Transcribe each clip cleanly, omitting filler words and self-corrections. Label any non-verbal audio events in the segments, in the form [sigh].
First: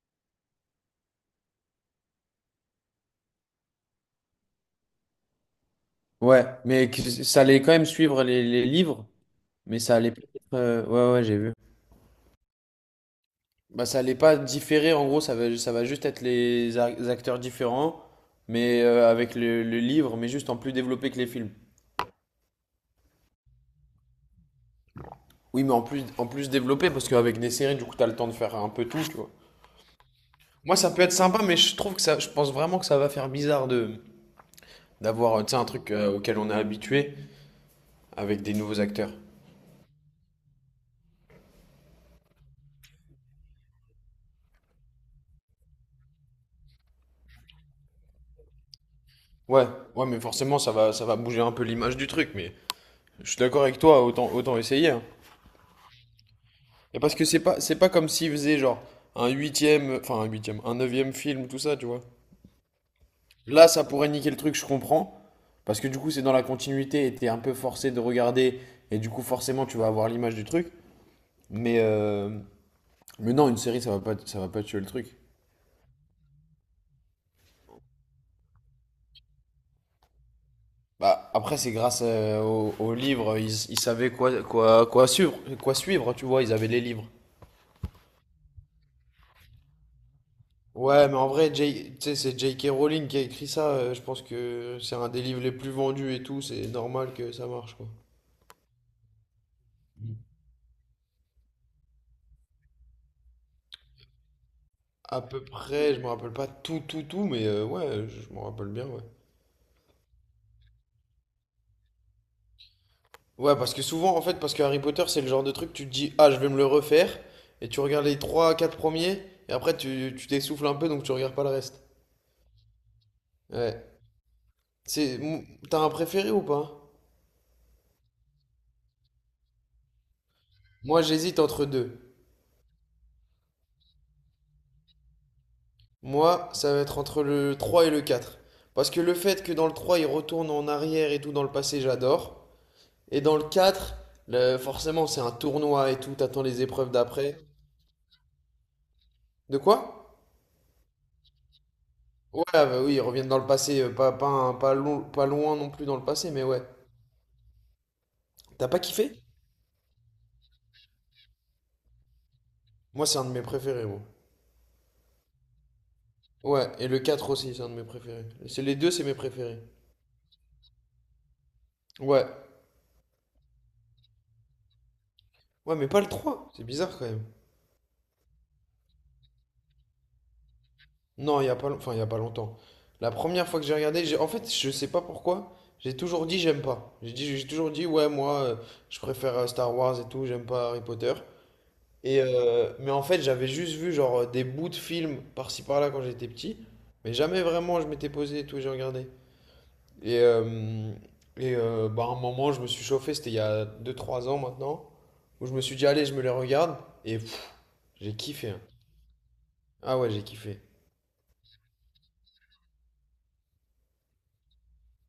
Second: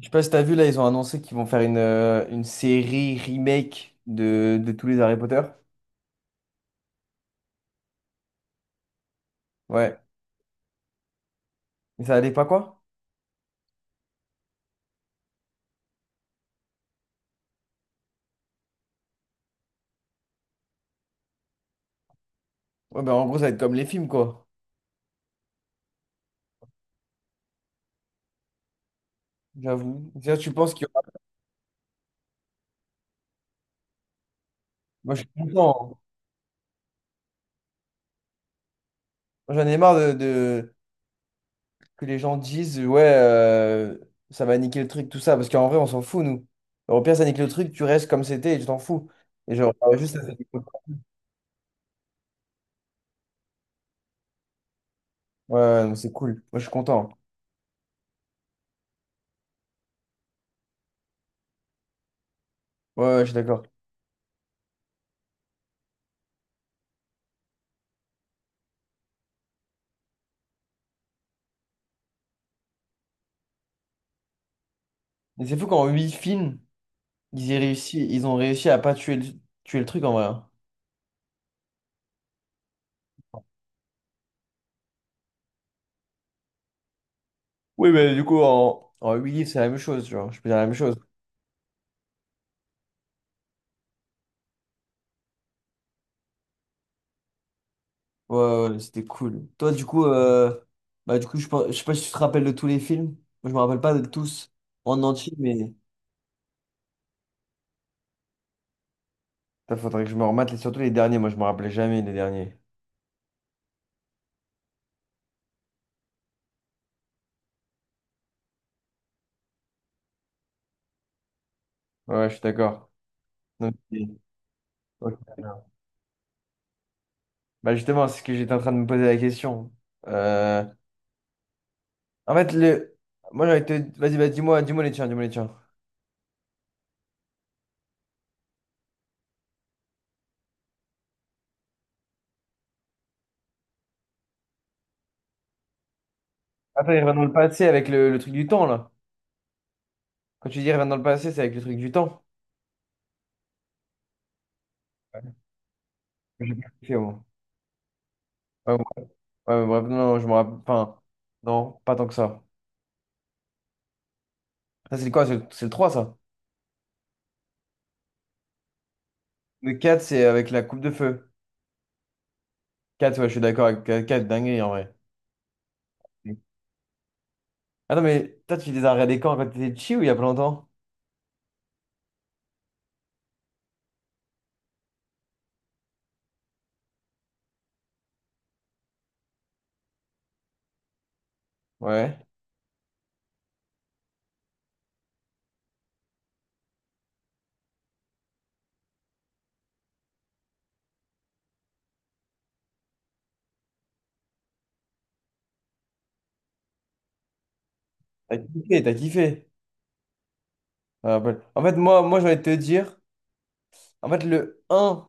Je sais pas si t'as vu là, ils ont annoncé qu'ils vont faire une série remake de tous les Harry Potter. Ça allait quand même suivre les livres, mais ça Ouais. allait pas être, j'ai vu. Mais ça allait pas quoi? Bah, ça allait pas différer, en gros, ça va juste être les acteurs différents, mais avec le livre, mais juste en plus développé que les films. Ouais, ben en gros, ça va être comme les films quoi. Oui, mais en plus développé, parce qu'avec des séries, du coup, t'as le temps de faire un peu tout, tu vois. J'avoue. Tiens, tu penses Moi, qu'il y ça peut aura- être sympa, mais je trouve que ça, je pense vraiment que ça va faire bizarre de Moi, je suis d'avoir, tu sais, un truc content, auquel on est habitué avec des nouveaux acteurs. hein. J'en ai marre de- que les gens disent, ouais, ça va niquer le truc, tout ça. Parce qu'en vrai, on s'en fout, nous. Au pire, ça nique le truc, tu restes comme c'était et tu t'en fous. Et Ouais, genre, ouais, juste, mais ça fait du forcément, cool. ça va bouger un peu l'image du truc, mais. Je suis d'accord avec toi, autant, autant essayer, hein. Ouais, ouais, non, c'est cool. Moi, je suis Et content, parce hein. que c'est pas comme s'ils faisaient genre un huitième, enfin un huitième, un neuvième film, tout ça, tu vois. Ouais, ouais, je suis d'accord. Là, ça pourrait niquer le truc, je comprends. Parce que du coup, c'est dans la continuité et t'es un peu forcé de regarder. Et du coup, forcément, tu vas avoir l'image du truc. Mais mais non, une série, ça va pas tuer le truc. Mais c'est fou qu'en huit films, ils aient réussi, ils ont réussi à pas tuer le truc en vrai, hein. Bah, après, c'est grâce au, au livre, ils savaient quoi suivre, tu vois, ils avaient les livres. Oui, mais du coup, en 8 livres, c'est la même chose, genre. Je peux dire la même chose. Ouais, mais en vrai, tu sais, c'est J.K. Rowling qui a écrit ça. Je pense que c'est un des livres les plus vendus et tout. C'est normal que ça marche, quoi. Ouais, ouais, ouais, c'était cool. Toi, du coup, je sais pas si tu te rappelles de tous les films. Moi, je me rappelle pas de tous en À entier, peu mais. près, je me rappelle pas tout, mais ouais, je m'en rappelle bien, ouais. Il faudrait que je me remette, les surtout les derniers. Moi, je me rappelais jamais les derniers. Ouais, parce que souvent, en fait, parce que Harry Potter, c'est le genre de truc, tu te dis, ah, je vais me le refaire, et tu regardes les 3 4 premiers, et après, tu t'essouffles un peu, donc tu regardes pas le reste. Ouais, ouais, je suis d'accord. Donc, Ouais. c'est- ok. C'est, mou- T'as un préféré ou pas? Bah, justement, c'est ce que j'étais en train de me poser la question. Euh, Moi, j'hésite entre deux. En fait, le... moi, j'aurais été... Vas-y, bah, dis-moi, dis-moi les tiens, dis-moi les tiens. Moi, ça va être entre le 3 et le 4, parce que le fait que dans le 3 il retourne en arrière et tout dans le passé, j'adore. Et dans le 4, forcément, c'est un tournoi et tout, t'attends les épreuves Attends, il revient dans le d'après. passé avec le truc du temps, là. De quoi? Quand tu dis il revient dans le passé, c'est avec le truc du temps. Ouais, ah bah oui, ils reviennent dans le passé, pas, pas, un- pas, long- pas loin non plus dans le passé, mais ouais. Ok, T'as bon. pas kiffé? Ouais, mais bref, non, non, je me rappelle. Enfin, non, pas tant que ça. Moi, c'est un de mes préférés, moi. Ça, c'est quoi? C'est le 3, ça? Ouais, et le 4 aussi, c'est un de mes préférés. C'est les deux, c'est mes préférés. Le quatre c'est avec la coupe de feu. Ouais. Quatre ouais, je suis d'accord avec 4, dinguerie, en vrai. Ouais, mais pas le 3. C'est bizarre quand même. Ah non, mais toi, tu les as regardés quand? Quand t'étais petit ou il y a pas longtemps? Non, il y a pas, long- Enfin, il y a pas longtemps. La première fois que j'ai regardé, en fait, je sais pas pourquoi, j'ai toujours dit j'aime pas. J'ai toujours dit ouais, moi, je préfère Star Wars et tout, j'aime pas Harry Potter. Ouais. Et mais en fait, j'avais juste vu genre des bouts de films par-ci par-là quand j'étais petit, mais jamais vraiment je m'étais posé et tout, j'ai regardé. Et euh, et bah à un moment, je me suis chauffé, c'était il y a deux trois ans maintenant, où je me suis dit allez, je me les regarde et pff, j'ai T'as kiffé, hein. kiffé, t'as kiffé. Ah ouais, j'ai kiffé. Ça me rappelle. En fait, moi j'ai envie de te dire, en fait, le un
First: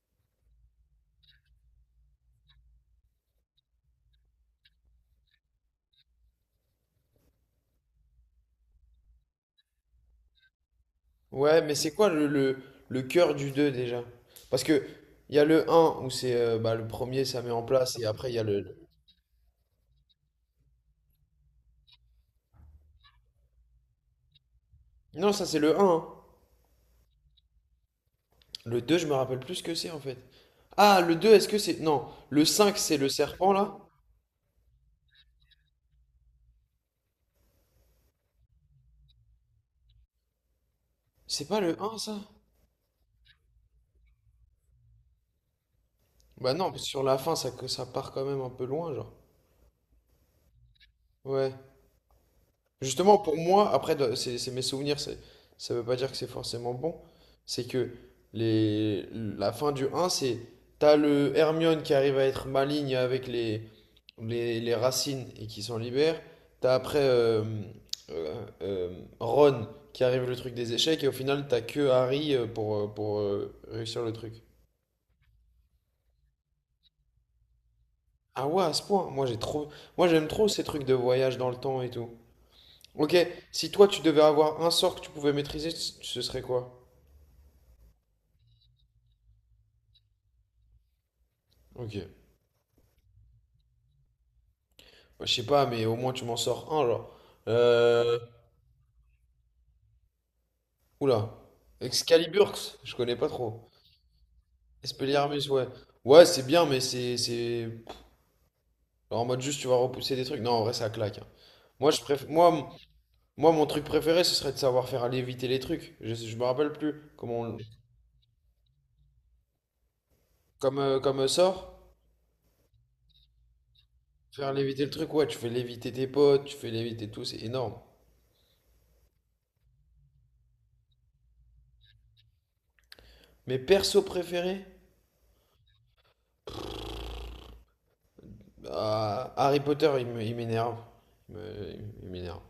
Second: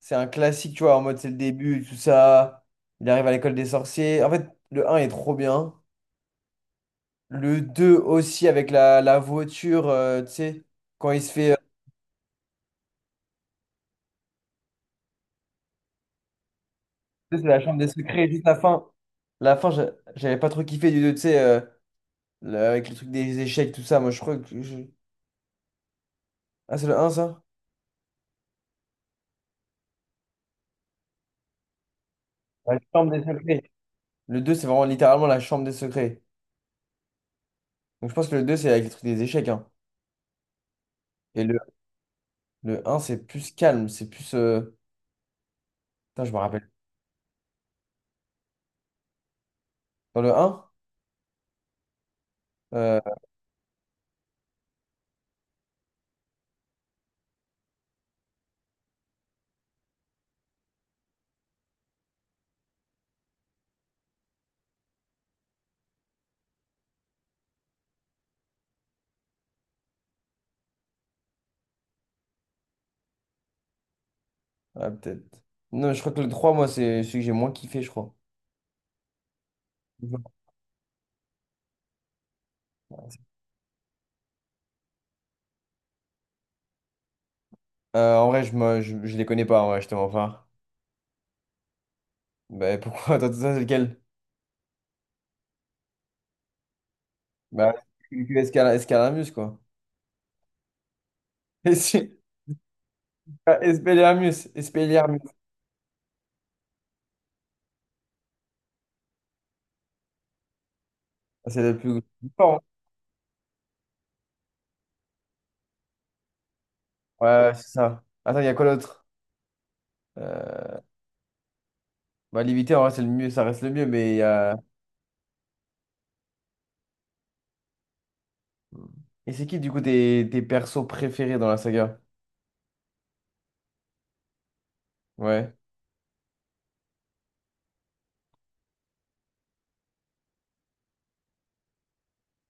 c'est un classique, tu vois, en mode c'est le début, tout ça. Il arrive à l'école des sorciers. En fait, le un est trop bien. Le 2 aussi avec la voiture, tu sais, quand il se fait... Ouais, mais c'est quoi le cœur du 2 déjà? Parce que il y a le un où c'est bah, le premier c'est ça met la en chambre des place et secrets, après il y a juste la le... fin. La fin, j'avais pas trop kiffé du 2 tu sais, le- avec le truc des échecs, tout ça. Moi, je crois que... je- Non, ça c'est le un, hein. Ah, c'est le un ça? Le 2 je me rappelle plus ce que c'est en fait. Ah, le 2 est-ce que c'est... Non, le La 5 c'est le chambre des serpent secrets. là? Le 2 c'est vraiment littéralement la chambre des secrets. Donc, je pense que le 2 c'est avec le truc des échecs, hein. Et C'est le, pas le un ça? le un c'est plus calme, c'est plus... Putain, je me Bah rappelle. non, parce que sur la fin ça, ça part quand même un peu loin genre. Dans le un Ouais. euh, Justement, pour moi, après, c'est mes souvenirs, ça veut pas dire que c'est forcément bon. C'est que la fin du un c'est t'as le Hermione qui arrive à être maligne avec les racines et qui s'en libère. T'as après euh, Ron qui arrive le truc des échecs et au final, t'as que Harry pour réussir le truc. Ouais, peut-être. Non, je crois que le 3 moi, c'est celui que j'ai moins kiffé, je crois. Ah ouais, à ce point, moi Mhm. j'aime trop ces trucs de voyage dans le temps et tout. Ok, si toi tu devais avoir un sort que tu pouvais maîtriser, ce serait quoi? En vrai, je les connais pas, en vrai, je te mens pas. Ok. Bah, pourquoi? [laughs] Attends, ça, c'est lequel? Je sais pas, mais au moins tu m'en sors un, genre. Bah, Euh... Escalamus, quoi. Oula. [laughs] Et si- Excaliburx, je connais pas Ah, trop. Expelliarmus, Expelliarmus. Expelliarmus, ouais. Ouais, c'est bien, mais c'est... genre en mode juste, tu vas repousser des trucs. Non, en vrai, ça claque, hein. Ah, c'est le Moi, plus je préf... moi, fort, hein. m- Moi, mon truc préféré, ce serait de savoir faire léviter les trucs. Je me rappelle plus. Ouais, Comment ouais, on- c'est ça. Attends, il y a quoi d'autre? Euh, comme, comme sort, bah, limité, en vrai, c'est le mieux, ça reste le mieux, mais il y faire a... léviter le truc, ouais, tu fais léviter tes potes, tu fais léviter tout, c'est énorme. Et c'est qui, du coup, tes persos préférés dans la saga? Mes persos préférés, Ouais, bah, Harry Potter, il m'énerve. Il me- il m'énerve.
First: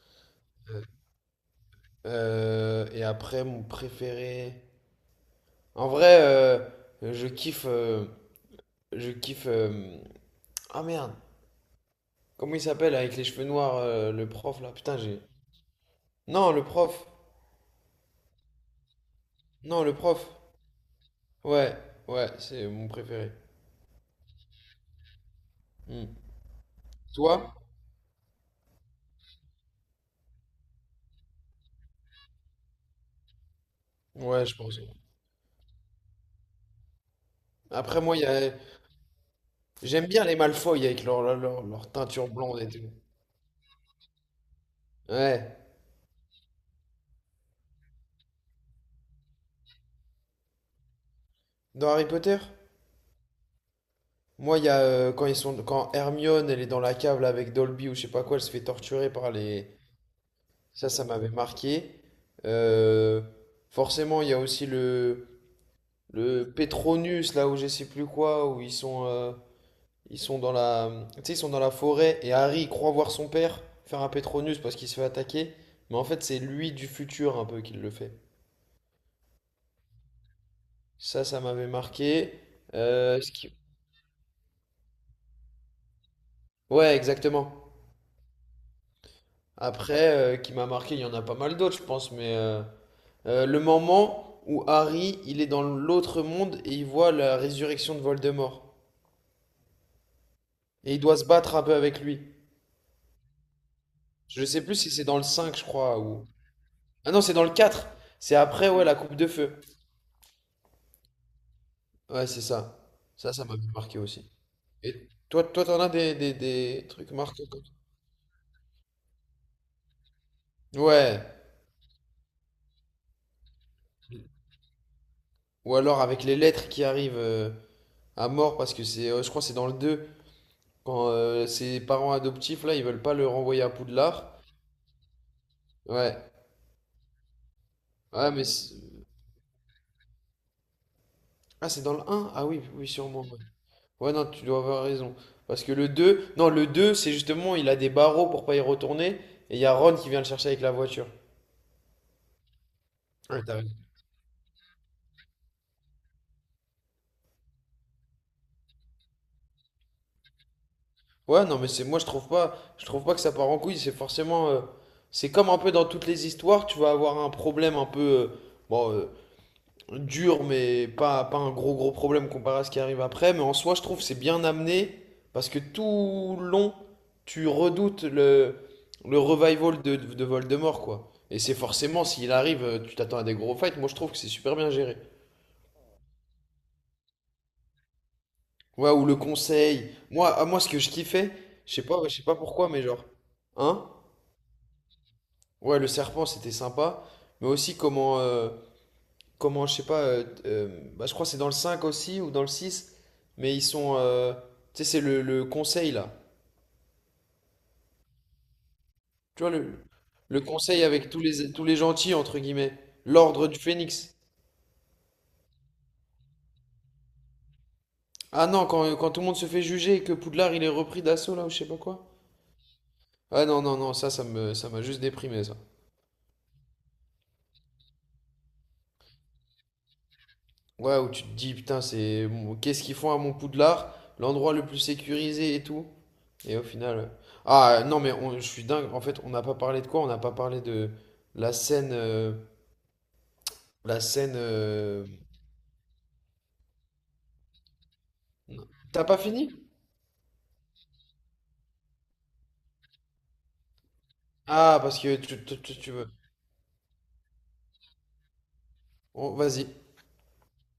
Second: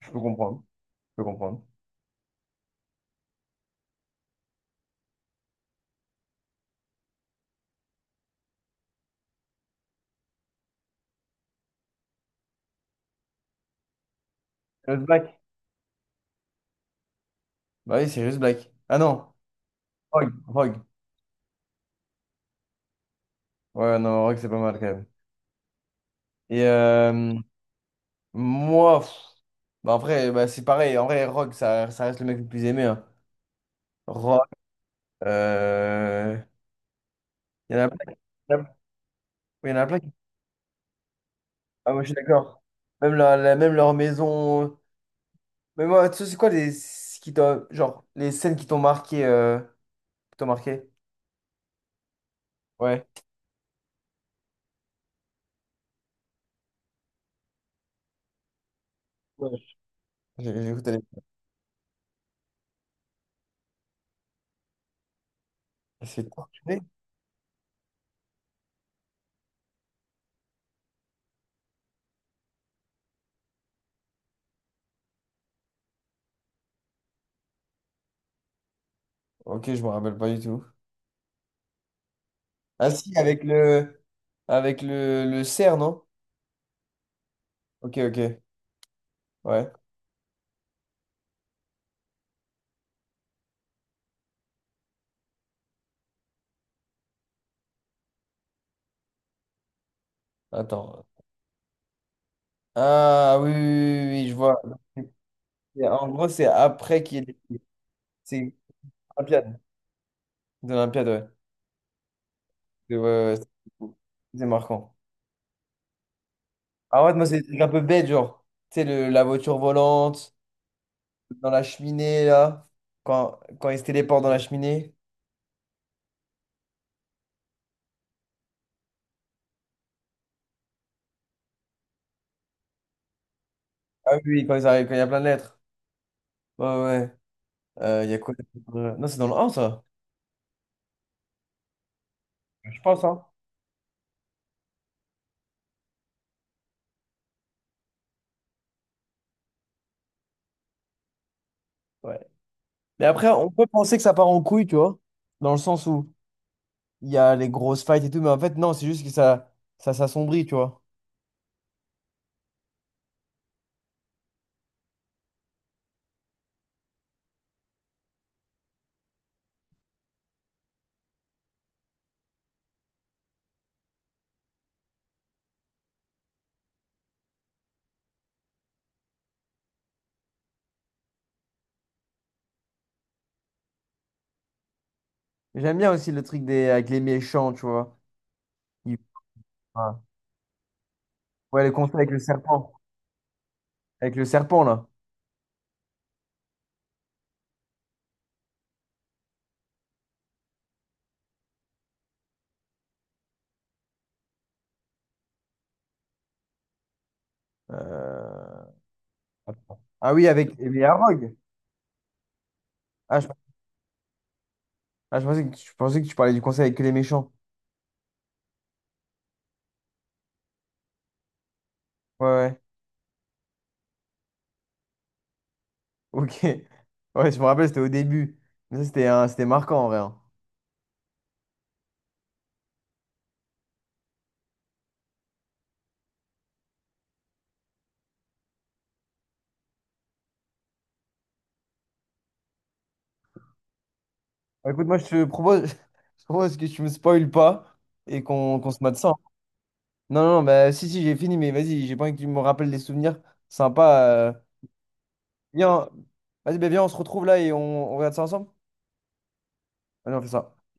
je peux comprendre. Euh, Je peux comprendre. Et après, mon préféré. En vrai, je kiffe. Je kiffe. Ah merde! Comment il s'appelle avec les cheveux noirs, le prof là? Putain, Just j'ai. Black. Non, le prof! Bah oui, c'est juste Black. Ah non, Non, le prof! Rogue. Rogue. Ouais, ouais, c'est mon préféré. Ouais, non, en vrai que c'est pas mal quand même. Hmm. Et Toi? moi, pff, bah, en vrai, bah, c'est pareil. En vrai, Rock, ça reste le mec le plus aimé, hein. Ouais, Rock, je pense. euh, il y en a Après, plein, moi, il y a... il y en a plein j'aime qui... bien les Malfoy avec Ah, leur moi, je suis teinture blonde d'accord. et tout. Même leur maison. Ouais. Mais moi, tu sais, c'est quoi les, ce qui t'ont- genre, les scènes qui t'ont marqué, qui t'ont marqué? Dans Harry Potter? Ouais. Moi, il y a quand ils sont quand Hermione elle est dans la cave là, avec Dolby ou je sais pas quoi, elle se fait torturer par Ouais. les J'écoute, ça, elle ça m'avait marqué. Euh, forcément, il y a aussi est- c'est le torturé. Petronus, là où je sais plus quoi, où ils sont dans la, tu sais, ils sont dans la forêt et Harry il croit voir son père faire un Petronus parce qu'il se fait attaquer. Mais en fait, c'est lui du futur un peu qui le fait. Ok, je me rappelle pas du tout. Ça m'avait marqué. Ah si, Euh, ce avec qui- le, le cerf, non? Ouais, exactement. Ok, ok. Ouais. Après, qui m'a marqué, il y en a pas mal d'autres, je pense, mais le moment où Harry, il est dans l'autre monde et il voit la résurrection de Voldemort. Et il Attends. doit se battre un peu avec lui. Ah oui, oui, oui, oui, oui, je Je vois. sais plus si c'est dans le 5, je Et crois, en ou... gros, c'est après Ah qu'il y non, c'est ait dans le les- 4. C'est C'est après, ouais, la coupe de feu. Olympiade. C'est Olympiade, ouais. Ouais, c'est ça. C'est ouais, Ça, ouais, ça m'a c'est- marqué aussi. c'est marquant. Et toi, toi, t'en as des Ah trucs ouais, moi, c'est marquants des trucs comme un peu bête, genre. Tu sais, le- la voiture volante, ça. Ouais. dans la cheminée, là. Quand ils se téléportent dans la cheminée. Ou alors avec les lettres qui arrivent à mort, parce que c'est, je crois que c'est dans le 2 quand ses parents adoptifs, là, ils veulent pas le renvoyer à Ah oui, Poudlard. oui, quand ils arrivent, quand il y a plein de lettres. Ouais. Ouais, ouais. Ouais. Il y a Ouais, quoi mais... c'est- d'autre? Non, c'est dans le 1, ça. Ah, c'est dans le un. Ah oui, Je oui, pense, hein. sûrement, ouais. Ouais, non, tu dois avoir raison. Parce que le 2 non, le 2 c'est justement, il a des barreaux pour pas y retourner. Et il y a Ron qui vient le chercher avec la voiture. Ouais. Mais après, Ouais, on t'as peut raison. penser que ça part en couille, tu vois. Dans le sens où il y a les grosses fights et tout, mais en fait, non, c'est juste que ça s'assombrit, tu vois. Ouais, non, mais c'est moi, je trouve pas que ça part en couille. C'est forcément, c'est comme un peu dans toutes les histoires, tu vas avoir un problème un peu, bon, euh, dur, mais pas un gros gros problème comparé à ce qui arrive après. Mais en soi, je trouve que c'est bien amené parce que tout le long, tu redoutes le revival de Voldemort, quoi. Et c'est forcément, s'il arrive, tu t'attends à des gros fights. Moi, je trouve que c'est super bien géré. J'aime bien aussi le truc des, avec les méchants, tu vois. Ouais, Il- ou le conseil. ah. Moi, à moi, ce que je kiffais, Ouais, le je sais conseil pas, ouais, avec je le sais pas pourquoi, serpent. mais genre, hein? Avec le serpent, là. Ouais, le serpent, c'était sympa. Mais aussi comment, comment, je sais pas, bah, je crois que c'est dans le 5 aussi ou dans le 6, mais ils sont. Tu sais, c'est le conseil là. Euh, Tu vois, Attends. Ah oui, le avec les conseil avec Arog. Tous les gentils, entre guillemets. Ah, je, L'ordre du phénix. ah, je pensais que tu parlais du conseil avec que les méchants. Ah non, quand, quand tout le monde se fait juger et que Poudlard il est repris d'assaut là ou je sais pas quoi. Ouais, ouais. Ah non, non, non, ça, ça m'a juste déprimé ça. [laughs] Ok. Ouais, je me rappelle, c'était au début. Mais ça, c'était c'était marquant, en vrai, hein. Ouais, où tu te dis, putain, c'est qu'est-ce qu'ils font à mon Poudlard? L'endroit le plus sécurisé et tout. Et au final. Ah non, mais je suis dingue. En fait, on n'a pas parlé de quoi? On n'a pas parlé de la scène. La scène. Bah, écoute, moi, euh, je te propose, [laughs] je propose que tu me spoiles pas et qu'on se mate T'as ça, hein. pas fini? Non, non, bah, si, si, j'ai fini, mais vas-y, j'ai pas envie que tu me rappelles des souvenirs sympas. Ah, parce que Viens, tu veux. vas-y, bah, viens, on se retrouve là et on regarde ça ensemble. Oh, vas-y. Allez, on fait ça.